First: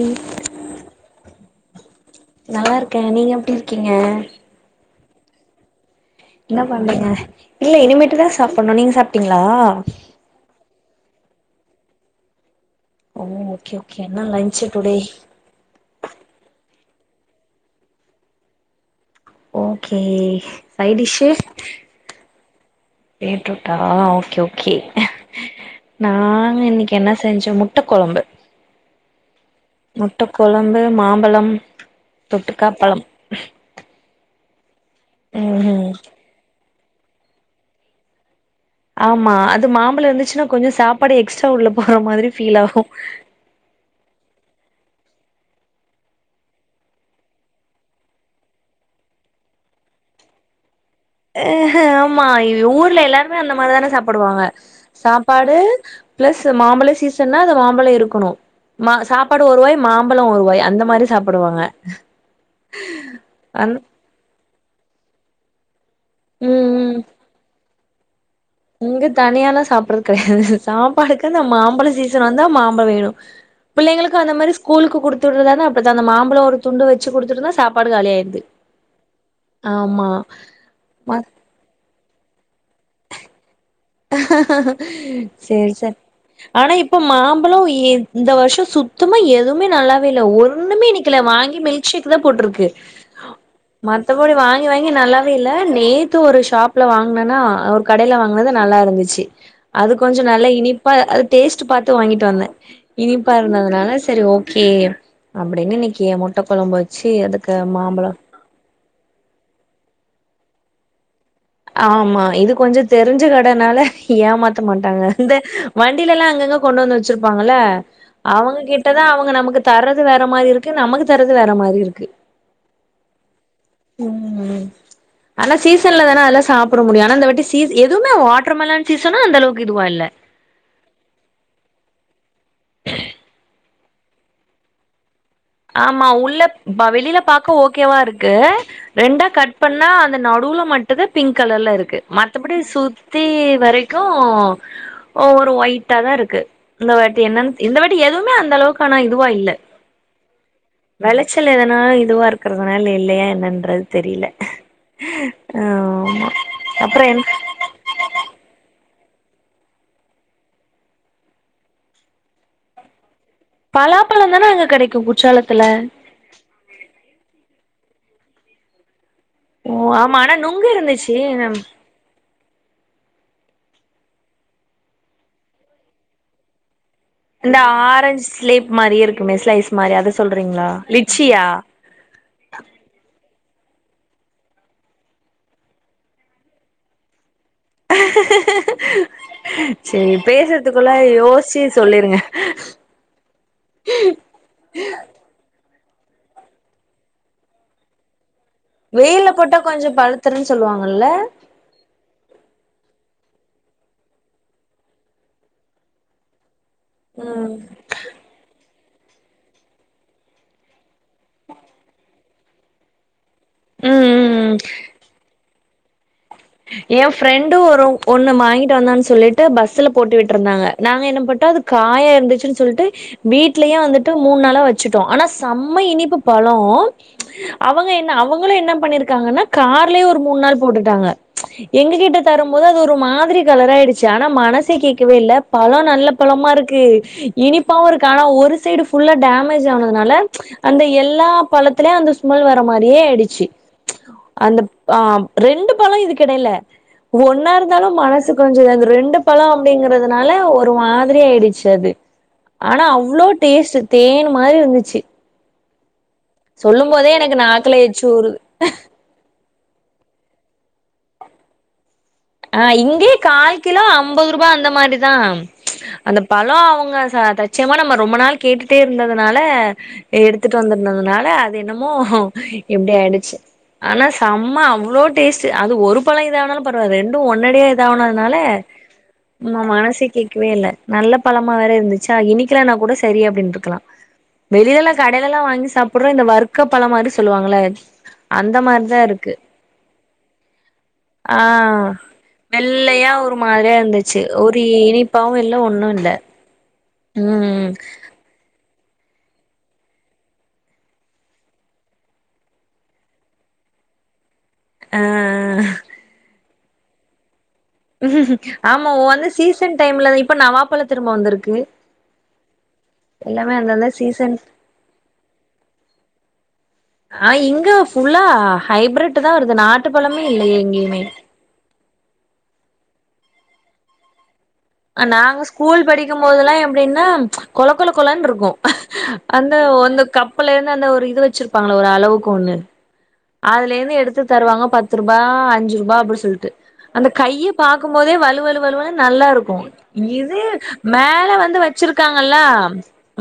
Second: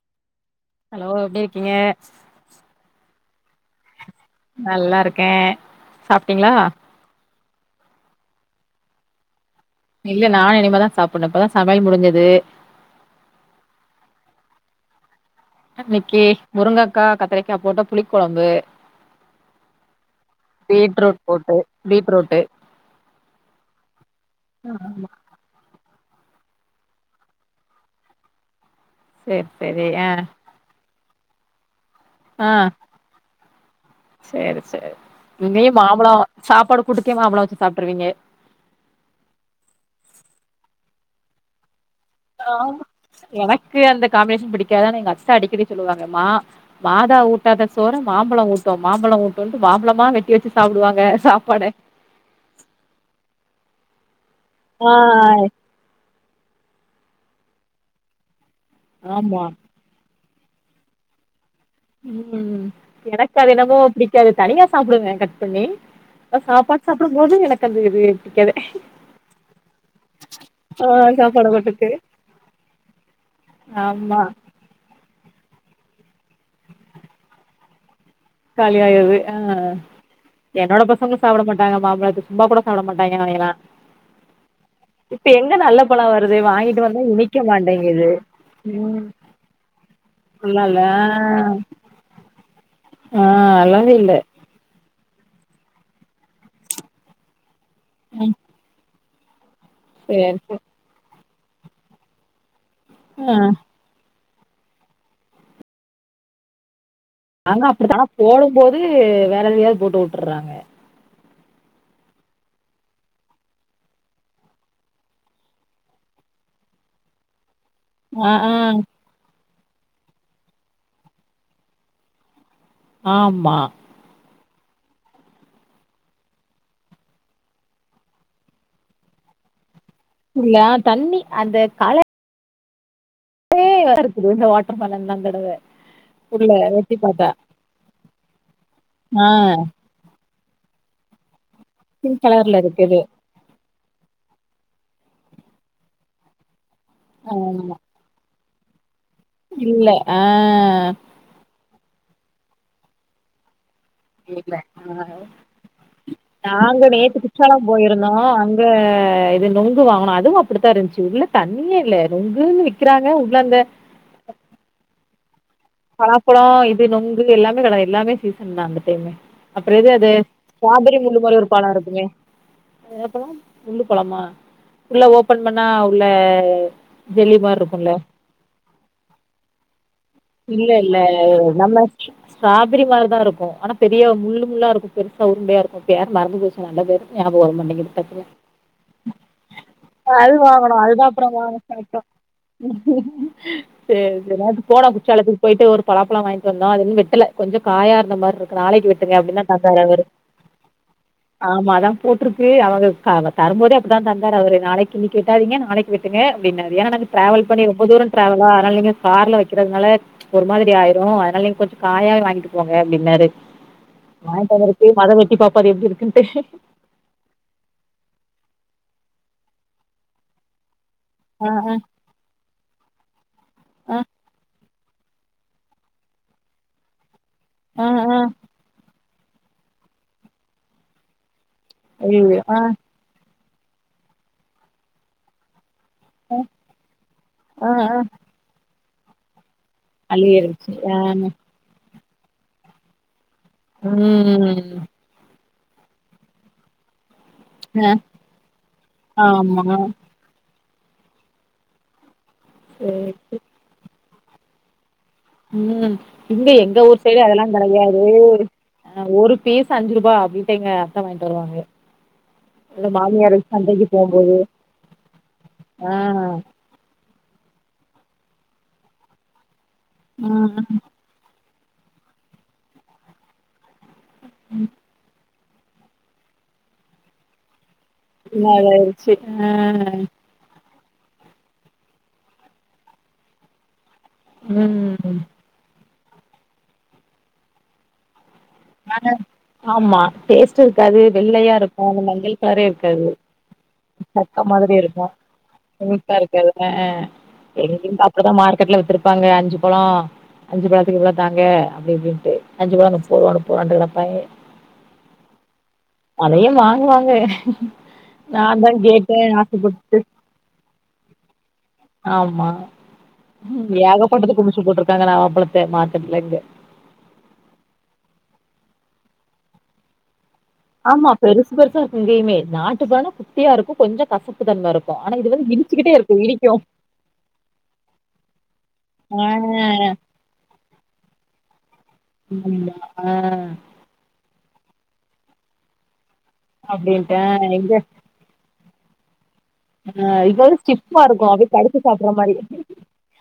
உம் hello எப்படி இருக்கீங்க நல்லா இருக்கே நீங்க எப்டி இருக்கீங்க நல்லா இருக் கேன் என்ன பண்றீங்க இல்ல இனிமேட்டு தான் சாப்புணும் நீங்க சாப்ட்டீங்களா இல்ல நானு இனிமேதான் சாப் கொஞ்சோ இப்பதான் சமையல் முடிஞ்சுது ஓ ஓகே ஓகே என்ன லஞ்ச் டுடே இன்னக்கு முருங்கக்கா கத்திரக்கா போட்ட புளி குலம்பு ஓகே சைடிஸ் போட்டு பீட்ரூட்டு பீட்ரூட்டா ஓகே ஓகே நாங்க இன்னைக்கு என்ன செஞ்சோம் முட்ட கொழம்பு சேரி சேரி ஆ முட்ட குழம்பு மாம் ம்பலம் தொட்டுக்காப்பழம் செரி செரி நீ மாம்பலோ சாப்பாடு குடுக்கே மாம்பலோ வச்சு சாப்ட்ருவீங்க ஆமா அது மாம்பழம் இருந்துச்சுன்னா கொஞ்சம் சாப்பாடு எக்ஸ்ட்ரா உள்ள போற மாதிரி ஃபீல் ஆஹ் ஆகு எனக்கு அந்த காம்பினேஷன் புடி காது எங்க அத்த அடிக்கடி சொல்லுவாங்க மா மாதா ஊட்டாத சோர மாம்பழம் ஊட்டும் மாம்பழம் ஊட்டுண்டு மாம்பழம்மா வெட்டி வச்சு சாப்பிடுவாங்க அஹ் ஹ அம்மா இது ஊர்ல எல்லாருமே அந்த மாதிரிதான சாப் படுவாங்க ஆ சாப்பாடு பிளஸ் மாம்பழ சீசன்னன்னா அந்த மாம்பழம் இருக்கணும் மா சாப்பாடு ஆமா ஒரு வருவாய் மாம் ம்பலம் ஒருவாய் அந்த மாரி சாப்புடுவாங்க உம் எனக்கு அது அந் எனமோ புடிக்காது தனியா சாப்புடுவேகட் பண்ணி ம் சாப்பாடு ம் சாப்டும் போது எனக் [unintelligible] இங்க தனியெல்லாம் சாப்பிறது கிடையாது ஆ சாப்பாடுக்கு அந்த சாப்பாடு தொட்டுக்கு மாம்பழம் சீசன் வந்தா மாம்பழ வேணும் ஆமா பிள்ளைங்களுக்கு அந்த மாரி ஸ்கூலுக்கு குடுத்துறதானே பெருசா அந்த மாம்பலம் ஒரு துண்டு வச்சு குடுத்துட்டுன்னா சாப்பாடு காலி ஆயி காலிய ஆயர்து அஹ் என்னோட பசங்களும் மத் சாப்பிட மாட்டாங்க மாம்பழத் சும்மா கூட சாப்பிட மாட்டாங்கா இவ செரி சா பழோ வருது ஆனா வாங்கிட்டு இப்ப வந்தா இனிக்க மாம்பழம் மாட்டேங்குது இந்த வருஷம் ம் சுத்தமா எதுவுமே நல்லாவே இல்ல நல்லால்ல ஒண்ணுமே நிக்கல வாங்கி மில்க்ஷேக்கு தான் போட்டிருக்கு ஆ நல்லாவே இல்ல மத்துபடி வாங்கி வாங்கி நல்லாவே இல்ல நேத்து ஒரு ஷாப்ல வாங்கினன்னா ஒரு கடையில ம் வாங்குனத நல்லாயிருந்துச்சி அது கொஞ்ச சேரி நல்லா சேரி இனிப்பா அக் டேஸ்ட்டு பாத்து வாங்கிட்டு வந்தேன் இனிப்பா ஆ இருந்ததுனால சரி ஓக் கே அப்படின்னு இன்னைக்கு முட்டகொழம்பு வ அங்க அப்படித்தானா போடும் போது வேற எதையாவது போட்டு உட் ட்டுறாங்க ஆமா இது கொஞ்சம் தெரிஞ்ச கடனால ஏமாத்த மாட்டாங்க இந்த வண்டியில எல்லாம் அங்கங்க கொண்டு வந்து வச்சிருப்பாங்கல ஆ ஆ அவங்க கிட்டதான் அவங்க நமக்குத் தர்றது வேற மாரி இருக்கு நமக்கு தர்றது வேற மாரி இருக்கு ஆம்மா உம் உம் உம் ஆனா சீசன்ல தான அதல்லாம் சாப்புட முடியும் ஆனா இந்த வாட்டி சீ எதுவுமே வாட்டர்மலன் சீசனு அந்த அளவுக்கு இதுவா இல்ல இல்ல தண்ணி அந்தக் கால [unintelligible] இருக்குது இந்த வாட்டர் மெலன் ஐ அந்த ஆமா உள்ள ப வெளியில பாக்க ஓகேவா இருக்கு ரெண்டா ஆ கட் பண்ணா அந்த நடுவுல மட் டும் பிங்க் கலர்ல இருக்கு பிங்க் மத்த படி கலர்ல இருக்குது சுத்தி வரைக்கும் ஓ ஒரு ஒயிட்டா தான் இருக்கு இந்த வாட்டி என்னன்னு ஆமா இந்த வாட்டி எதுவுமே அந் தளவுக்கு பணம் இதுவா இல்ல ஆஹ் வெளைச்சல் எதனா இது இதுவா இருக்கிறதுனால இல்லையா என்னன்றது தெரியல ஆமா நாங்க அப்புற நேத்து என் குற்றாலம் போயிருந்தோம் அங்க இது நுங்கு வாங்கணும் அதுவும் அப்படித்தான் இருந்துச்சு உள்ள தண்ணியே இல்ல நுங்குன்னு விக்கிறாங்க உங்க பலா பழம் தானே அங்க கெடைக்கும் சலக் பலாப்பழம் இது நுங்கு எல்லாமே கட எல்லாமே சீசன் தான் அந்த டைமே அப்புறம் எது ஓ அது ஆமா ஆனா நுங்கு ஸ்ட்ராபெரி இருந்துச்சு முள்ளு மாரி ஒரு பழம் இருக்குமே ன்னா பழம் நுங்கு பழமா உள்ள ஓபன் பண்ணா உள்ள ஜெல்லி இந்த மாரி இருக்குல்ல ஆரஞ்ச் ஸ்லேப் மாரி இருக்குமே ஸ்லைஸ் மாரி அத சொல்றீங்களா இல்ல இல்ல லிச்சியா நம்ம ஸ்ட்ராபெரி மார்தான் இருக்கும் ஆனா பெரிய முள்ளு முள்ளா இருக்கும் பெருசா உருண்டையா இருக்கும் பேரு மறந்து போச்சு நல்ல பேரு ஞாபகம் வர மாட்டேங்குது டக்குனு சரி அது வாங்கனு பேசுறதுக்குள்ள அதுதான் அப்புறம் யோசிச்சு செரி சொல்லிருங்க செரி போன போகட்டும் போயிட்டு ஒரு பலாப்பலம் வாங்கிட்டு வந்தோம் அது இனு வெட்டல கொஞ்சம் காயா இருந்தமாரி இருக்கு நாளைக்கு வெட்டுங்க வெயில்ல அப்படின் தான் போட்டா தந்தாரு கொஞ்சோ அவரு பழுத்துருன்னு சொல்லுவாங்கல்ல ஆமா அதான் போட்டிருக்கு அவங்கக்காக தரும்போதே அப்படிதான் தந்தார்ரு அவரு நாளைக்கு இன்னிக்கு வெட்டாதீங்க நாளைக்கு வெட்டுங்க நெறய ட்ராவல் ம் பன்னி ரொம்ப தூரம் ட்ராவால் ஆனால நீங்க கார்ல வைக்கிறதுனால. ம்ச் ஒரு மாதிரி ஆயிரு அதனால நீங்க கொஞ்சோ காயா வாங்கிட்டு போங்க அப்படின்னாரு. ம் வாயிட்டு வந்துருக்கு அத வெட்டி பா. பாரு எப்டி இருக்குனு. எ ஃப்ரெண்டு வரும் ஒண்ணு வாங்கிட்டு வந்தா சொன். சொல்லிட்டு பஸ்ல போட்டு விட்டுருந்தாங்க. நாங்க என்ன பண்டோ ஆ அது ஆ காயா இருந்துச்சுன்னு சொல்லிட்டு. வீட்லயே வந்துட்டு மூணு நாளா வச். வச்சுட்டோ ஆனா செம்ம இனிப்பு பழோ. ஆ ஆ அவங்க என்ன ஆ அவங்களு என்ன பண்ணிருக். இருக்காங்கன்னா கார்லயே ஒரு மூணு நாள் போட்டுட்டாங்க. எங்க கிட்ட ஐயையோ தரும் ஆ போது அது ஒரு மாதிரி. கலர் ஆயிடுச்சு ஆனா மனசே கேட்கவே இல்ல பழோ. நல்ல ஆ பழமா இருக்கு ஆ இனிப்பாவு ஆ இருக்கு ஆனா ஒரு சைடு. உள்ள டேம். டேமேஜ் ஆனதுனால அழுகை ம்ச் இருந்துச்சு அந்த ஆ எல்லா பழத்துலயு அந்த. தும்மல் வர மாரியே ஆயிடுச்சு. உஹம். அந்த ஆ ரெண்டு பழோ இதுக்கு. இடையில. ஒன்னா ஆ இருந்தாலு மனசு கொஞ்சோ அந்த ரெண்டு பழோ ஆமா அப்படிங்குறதுனால. ஒரு மாதிரி ஆயிடுச்சு அது. ஆனா சேரி அவ்வளோ டேஸ்ட்டு. தேன் மாதிரி இருந்துச்சு. உம். இங்க எங்க சொல்லும் ஊர் போதே சைடு எனக்கு அதெல்லா நாக்குல கெடையாது. எச்சு ஊருது ஒரு பீஸ் அஞ்சு ரூபா அப்புடின்ட்டு எங்க அத்த வாங். [unintelligible] அஹ இங்கேயே கால் கிலோ ஐம்பது ரூபா அந்த மாரிதா ம்ச் ஆ அந்த பழோ அவங்க சாப். தச்சமா நம்ம ரொம்ப நாள் கேட்டுட்டே இருந்ததுனால. ஆ எடுத்துட்டு வந்துருந்ததுனால. என்னமோ இப்டி ஆயிடுச்சு. ஆனா செம்ம அவ்வளோ டேஸ்ட். ச்சு அது ஒரு பழோ இது ஆனாலு பரவால ரெண்டு. து உன்னடியேது. இதானதுனால நல்லாயிருச்சு ஆ எ மனசே கேக்கவே இல்ல. நல்ல பழமா வேற இருந்துச்சா இனிக்கலனா கூட சரி அப்டின்ருக்கலா வெளியல்லா ம் கடைலெல்லா வாங்கி சாப் புற இந்த வர்க்க பழம் மாரி சொல்லுவாங்கள அந்த மாரிதா இருக்கு பேச சு இருக்காது வெள்ளையா இருக்கு ஆ அந்த மங்கள்பாரே இருக்காது அ இருந்துச்சு சக்க ஒரு மாதிரி இருக்கு இனிப்பாவு இல்ல ஒண்ணு இல்ல ம் [unintelligible] அப்டிதா மா ர்கெட்ல வித்திருப்பாங்க அஞ்சு பழோ அஞ்சு பழத்துக்கு இவ்ளோத்தாங்க அப்டி இப்டின்ட்டு அஞ்சு பழொ முப்பருவா முப்பருவான்டு கடப்பாங்க ஆ அதையவா ங்குறாங்க ஆமா நாந்தா‌கேட்டே வந்து சீசன் ஆசப்பட்டு டைம்ல இப்ப நவாப்பழ திரும்ப வந்திருக்கு ஆமா எல்லாமே அந்தந்த சீசன் ஏகப்பட்டது குமிச்சு போட்டுருக்காங்க நவ்வாபழத்த மார்க்கெட்ல இங்க ஆ இங்க ஃபுல்லா ஹைப்ரிட்டு தா வருது நாட்டு பழமே இல்லையே எங்கேயுமே ஆமா பெருசு பெருசா இருக்கு இங்கயுமே நா ட்டு பழொ குட்டியா இருக்கு கொஞ்ச கச நாங்க ஸ்கூல் படிக்கும் போதுல்லா இடிக்கும் எப்டினா கொல் கொல கொலன்ருக்கு ஆ அந்த அந்த கப்புலெந்து அந்த ஒரு இது வச்சிருப்பாங்கள ஒரு அளவுக்கு ஒண்ணு ஆமா ஆ அதுல இருந்து எடுத்து தருவாங்க பத்து ரூபா அஞ்சு ரூபா அப்டி சொல்ட்டு அந்த அப்டின்ட்டு கைய எங்க பாக்கும் போதே வலு வலு வலு வ நல்லாருக் கூ இது வந்து ஸ்டிஃப்ஃபா மேல இருக்கும் அப்டியே வந்து கடிச்சு சாப்ட்ற மாரி வச்சிருக்காங்கல்ல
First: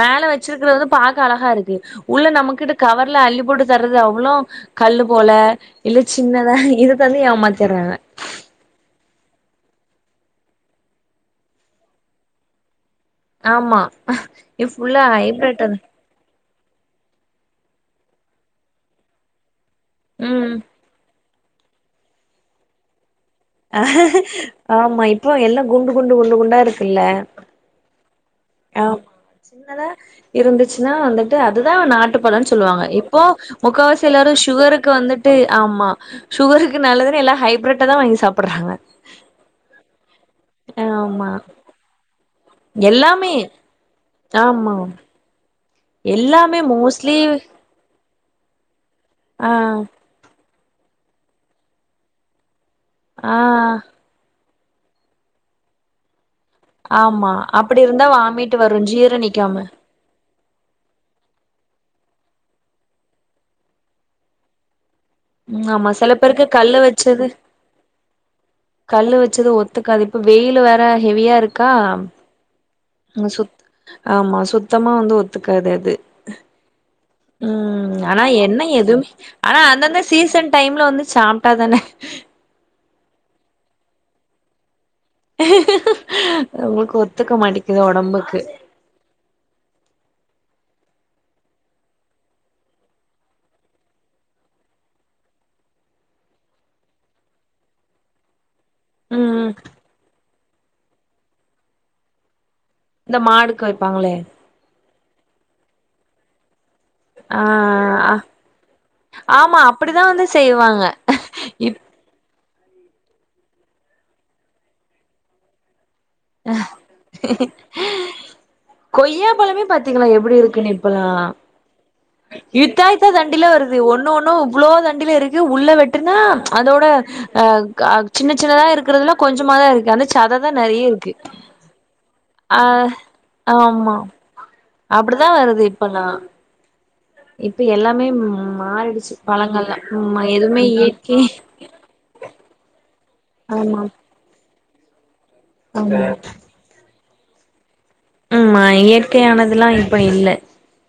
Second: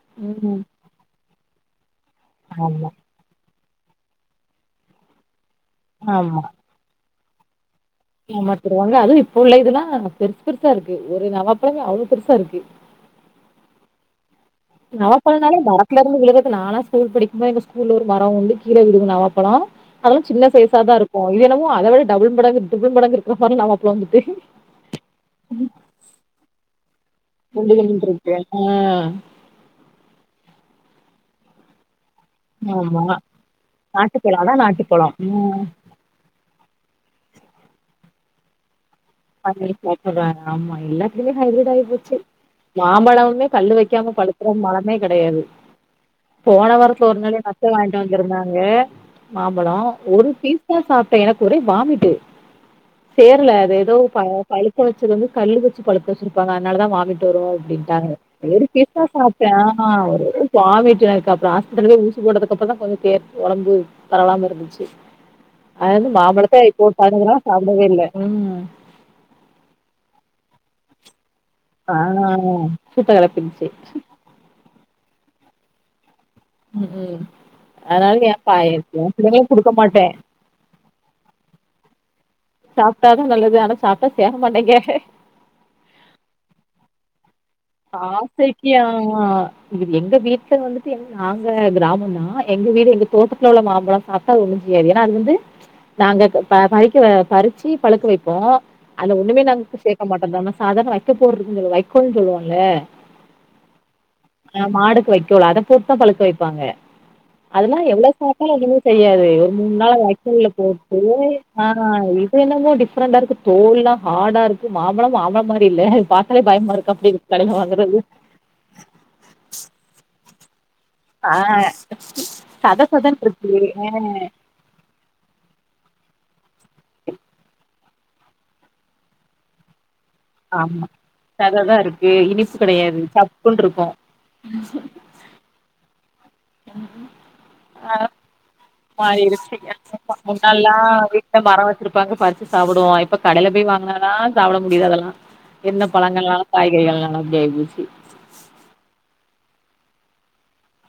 மேல ம் வச்சுருக்றது பாக்க அழகா இருக்கு உள்ள நம்மகிட்ட ஆமா கவர்ல அள்ளி போட்டு தர்றது அவ்ளோ கல்லுப் போல இல்ல சின்னதா இது து வந்து ஏமாத்திர்றாங்க ஏமாத்திருவாங்க அதுவு இப்ப உள்ள இதுல்லா பெருசு பெருசா இருக்கு ஒரு நவாப்பழமே அவ்ளோ பெருசா இருக்கு ஆமா இது ஃபுல்லா நவாப்பழனாலே ஹைப்ரேட் அது மரத்லருந்து விழுக நானா ஸ்கூல் படிக்கும்போ எங்க ஸ்கூல்ல ஒரு மரோ உண்டு கீழ விழுகு நவாபழொ அதெல்லா சின்ன ம் சைசா தா இருக் கு இது என்னவோ அத விட டபுள் மடங்கு ட்ரிபிள் மடங்கு இருக் ஆமா இப்ப எல்லா குண்டு குண்டு குண்டு குண்டா இருக் [unintelligible] ஆ சின்னதா எப் இருந்துச்சுன்னா வந்துட்டு அதுதான் நாட்டுப் பழம் சொல்லுவாங்க ஆமா. இப்போ முக்கவாசி எல்லாரும் நாட்டுப்பழம் அதான் சுகருக்கு நாட்டுப்பழம். வந்துட்டு ம். ஆமா சுகருக்கு நல்லதுன்னு எல்லா ஹைப்ரட்டா தான் வாங்கி சாப்றாங்க [unintelligible] ஆமா ஆமா எல்லாதுலயும் ஹைபிரிட் ஆகி போச்சு எல்லாமே மாம்பழமுமே கல்லு வைக்காம பழுக்கற ஆமா மழமே கெடையாது [inaudible] எல்லாமே போன வாரத்துல மோஸ்ட்லி ஒரு நாலு எங்க அத்த வாங்கி வந்திருந்தாங்க ஆ மாம்பழம் ஒரு பீஸ் தா சாப்ட எனக்கு ஒரே வாமிட்டு ஆ சேரல அது ஏதோ பழுக்க வச்சது வந்து கல்லு வச்சு பழுக்க வச்சிருப் பாங்க அதனாலதான் வாமிட்டு ஆமா வரும் அப்டி இருந்தா அப்படின்ட்டாங்க வாமிட் ஒரு வரு பீஸ்தா ஜீர சாப்டே நிக்காம ஒரு வாமீட்டுல இருக்க அப்புரோ ஆஸ்பிட்டல போய் ஊசி போட்டதுக்கு அப்புற தான் கொஞ்ச தேர்சி ஓடம்பு பரவால இருந்துச்சி ம் ஆமா அதுலருந்து சில பேருக்கு மாம்பழத்தை கல்லு இப்போ வச்சது பதிநஞ்சுநாளா சாப்புடவே இல்லை கல்லு வச் ஒத்துக்காது இப்போ வெயிலு வேற ஹெவியா இருக் கா ஆ சூட்ட இங்க சுத் கெளப்பிருச்சு ஆமா சுத்தமா ஒத்துக்காது அது ம் ம் உம் அதனால ஆனா ஏ பா என்ன எ எதுவுமே பிள்ளைங்களுக்கு ஆனா குடுக்க அந்தந்த மாட்டே சீசன் டைம்ல வந்து சாப்டாதான சாப்டா தா நல்லது ஆனா சாப்டா சேரமடேங்கே ஏ நம்மளுக்கு ஒத்து ஆசைக்கு ஆஅஅ இது எங்க வீட்ல வந்து நாங்க கிராமம்தான் எங்க வீடு எங்க தோட்டத்துல உள்ள மாம்பழம் சாப்டா ஒண்ணுச் செய்யாது ஏன்னா அது வந்து நாங்க பறிக்க பறிச்சு பழுக்க வைப்போம் அதுல ஒண்ணுமே ம் நாங்க சேக்க மாட்டோ தானா சாதாரண வைக்க போர் இருந்துல வைக்கோல்ணு சொல்லுவாங்க ஆஹ் இந்த மாடுக்கு வைப்பாங்களே நா மாடுக்கு வைக்கோல் அத கொத்தா பழுக்க வைப்பாங்க ஆ அதுலாம் எவ்லோ அ சாப்டாலும் எதுவுமே செய்யாது ஒரு ஆமா மூணுநாள் அப்டிதா வந்து வக்கோல்ல செய்வாங்க போட்டு இப் ஆஹ் என்னமோ டிப்ரெண்ட்டா இருக்கு தோல்லா ஹாடா இருக்கு மாம்பழம் மாம்பழ மாரி இல்ல பாத்தாலே பயமாருக்கு அப்டினு கொய்யா பழமே பாத்தீங்களா எப்டி இருக் [unintelligible] ஆ ஹான் சத இந்தா இந்தா சதன்னு தண்டில இருக்கு வருது ஒன்னு ஆ ஒன்னும் இவ்வளோ தண்டில இருக்கு உள்ள வெட்டுனா அதோட ஹஹ் சின்ன சின்னதா இருக்கிறதுல கொஞ்சமா தான் இருக்கு அன சத தான் நரய இருக்கு சத தான் இருக்கு இனிப்பு ஆ கிடையாது சப்புனு இருக்குகோ அப்படிதான் வருது இப்பள்ளா ஆ ஆஹ மாறிடுச்சு மாறி இருச்சு பழங்கள்லா ஆமா எதுவுமே முன்னல்லாம் இயற்கை வீட்டுல மரம் வச்சிருப்பாங்க பறிச்சு சாப்பிடுவோம் ஹான் இப்ப கடையில போய் ஆமா வாங்குனதான் சாப்படா முடிதா அதெல்லாம் என்ன ஆமா பழங்கள்னாலு காய்கறிகள்னாலு ஏய் உசி ஆம்மா இயற்கையானதுல்லாம் இப்டி இல்ல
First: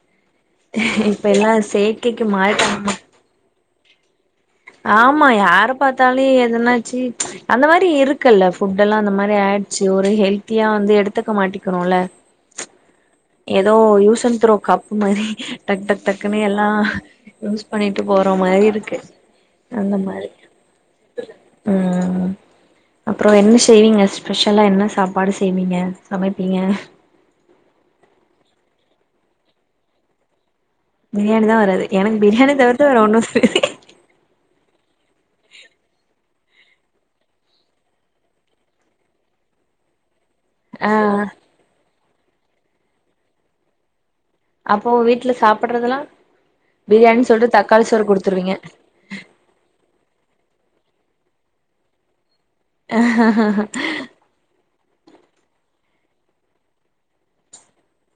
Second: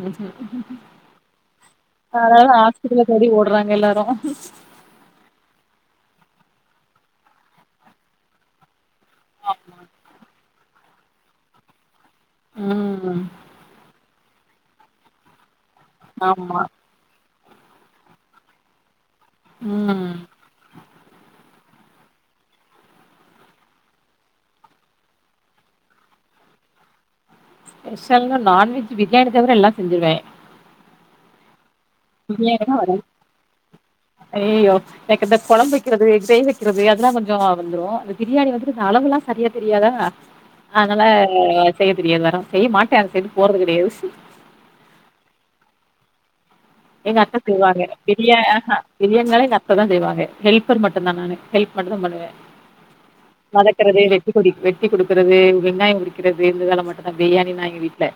ம் இப்ப எல்லா செயற்கைக்கு அதாது மாறிட்டாங்க ஹாஸ்பிட்டல தேடி ஓடுறாங்க எல்லரு ரும் ஆமா யார பார்த்தாலே எதனாச்சு அந்த மாரி இருக்குல்ல ஃபுட் எல்லாம் அந்த மாரி ஆயிடுச்சு ஒரு ஹெல்த்தியா வந்து எடுத்துக்க மாட்டிகறோம்ல ம் ஏதோ யூசன் யூ ண்த்ரோ கப்பு மாறி டக் டக் டக்குனி ஆமா எல்லாம் யூஸ் பண்ணிட்டு போற மாரி இருக்கு அந்த ம் மாரி உம் அப்புறம் என்ன செய்வீங்க ஸ்பெஷலா என்ன சாப்பாடு செய்வீங்க சமைப்பீங்க ஸ்பெஷல் நான் நான்வெஜ் பிரியாணி தவிர எல்லாம் செஞ்சிருவேன் பிரியாணி தான் வராது எனக்கு பிரியாணி தான் தவிர்த்து வரா வேற ஒன்னு தெரியாது. ஐயையோ எனக்கு இந்த குலம்பு வைக்கிறது டை வக்குறது மியாதி எல்லாம் கொஞ்சம் வந்துடும் அந்த பிரியாணி வந்துட்டு இந்த அளவுல்லாம் சரியா தெரியாதா ஆ அதனால ஹா செய் தெரியாவரம் செய்யமாட்டேன் அந்த சைட்டு போறது கிடையாது அப்போ வீட்டுல சாப்படுறதுல்லாம் எங்க அத்த செய்வாங்க பிரியா பிரியாணினாலே எங்க அத்தான் செய்வாங்க ஹெல் ஹெல்பர் மட்டும்தான் நானு ஹெல்ப் மட்டும் பண்ணுவேன் மதக்கரது வெட்டி கொடிப்பு ட்டி குடுக்குறது வெங்காய உரிக்கிறது இந்த வேல மட்டு தா பிரியாணினா எங்க வீட் ல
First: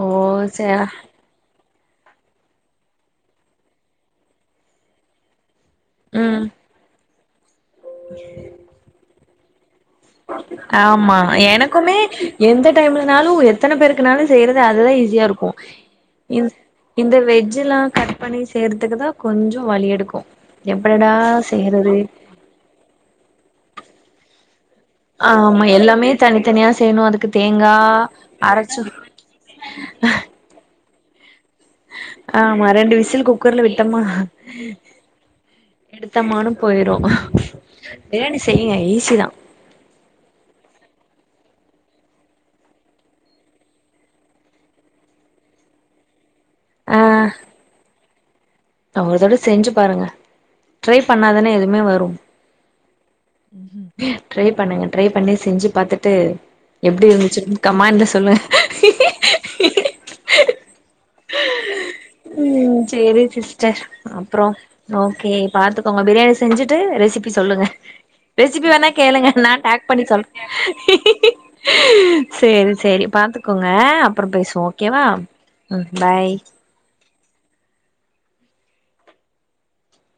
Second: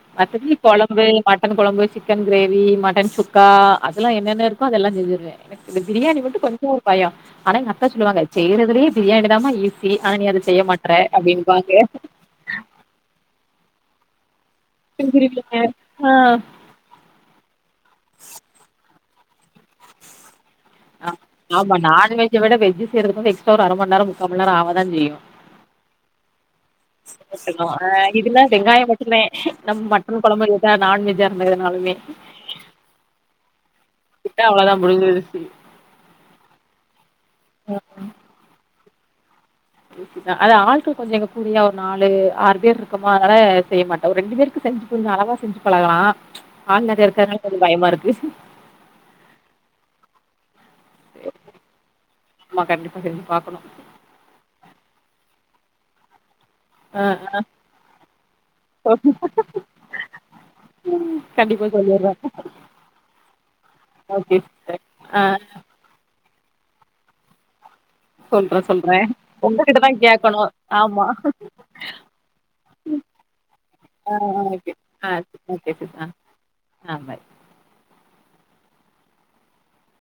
ஓ [unintelligible] சே கொழம்பு மட்டன் கொழம்பு சிக்கன் கிரேவி மட் டன் சுக்கா அதல்லா என்னென்ன இருக்கோ அதெல்லா செஞ்சுருவே எனக் இந்த பிரியாணி மட்டு ம் கொஞ்சொ ஒரு பயொ ஆனா எங்க அத்தா சொல்லுவாங்க செய்யறதுலயே பிரியாணி தாமா ஈ ஆமா எனக்குமே எந்த டைம்லனாலு எத்தன பேரு க்குனாலு செய்றது அதுதா ஈஸியா இருக்கு செஞ்சுருவேன். ஆ. இந் இந்த வெஜ்ஜூலா கட் பண்ணி செய்றதுக்குதா கொஞ்சொ வலி எடுக்கு ஆ எப்படா ஆமா செய்றது நான் வெஜ்ஜ விட வெஜ்ஜு செய்றதுக்கு வந்து எக்ஸ்ட்ரா ஒரு அர மணி நேரொ முக் காமண்நேர‌ ஆவ [unintelligible] [inaudible] ஆமா எல்லாமே தனித்தனியா செய்யணு அதுக்கு [unintelligible] தேங்கா ஆ இதுல அரச்சு வெங்காயம் மட்டுந்தே நம் மட்டன் கொழம்பு இதா த நான்வெஜ்ஜா இருந்தா எதுனாலுமே ஆமா ரெண்டு விசில் குக்கர்ல விட்டோமா விட்டா அவ்ளோதா முடிஞ்சிருச்சு எடுத்தமானு போயிரு பிரியாணி செய்யெ ஈ சி தா ஈசிதா அது ஆள்கள் கொஞ்ச இங்க கூடியா ஒரு நாலு ஆறு பேர் இருக்கமோ அதனால செய்ய மாட்ட ஒரு ரெண்டு பேருக்கு செஞ்சு கொஞ்ச அளவா செஞ்சு பழகலா ஆள் நெறைய இருக்கறனாலா கொஞ்ச பயமா இருக்கு அ ஒரு தடவ செஞ்சு பாருங்க ட்ரை பண்ணாதானே எதுமே வரு ஆமா கண்டிப்பா செஞ்சு பாக்கணு ட்ரை பண்ணுங்க ட்ரை பண்ணி செஞ்சு பாத்துட்டு ஆ எப்டி ஆ இருந்துச்சுன்னு கமாண்ட்ல சொல்லுங்க கண்டிப்பா சொல்லிர்றே டர் ஓகே அப்றொ சிஸ்டர் ஆ ஓகே பாத்துக்கோங்க அப் பிரியாணி செஞ்சுட்டு ரெசிபி சொல்லுங்க சொல்றே ரெசிபி வேணா சொல்றே கேளுங்க நா டேக் உங்ககிட்டதா பண்ணி சொல்ற கேக்கணு ஆமா சேரி சேரி பாத்துக்கோங்க ஆ அப்றம் பேசுவோ ஓகே ஓகேவா ஆ ஓகே ம் சிஸ் பாய் ஆமாம்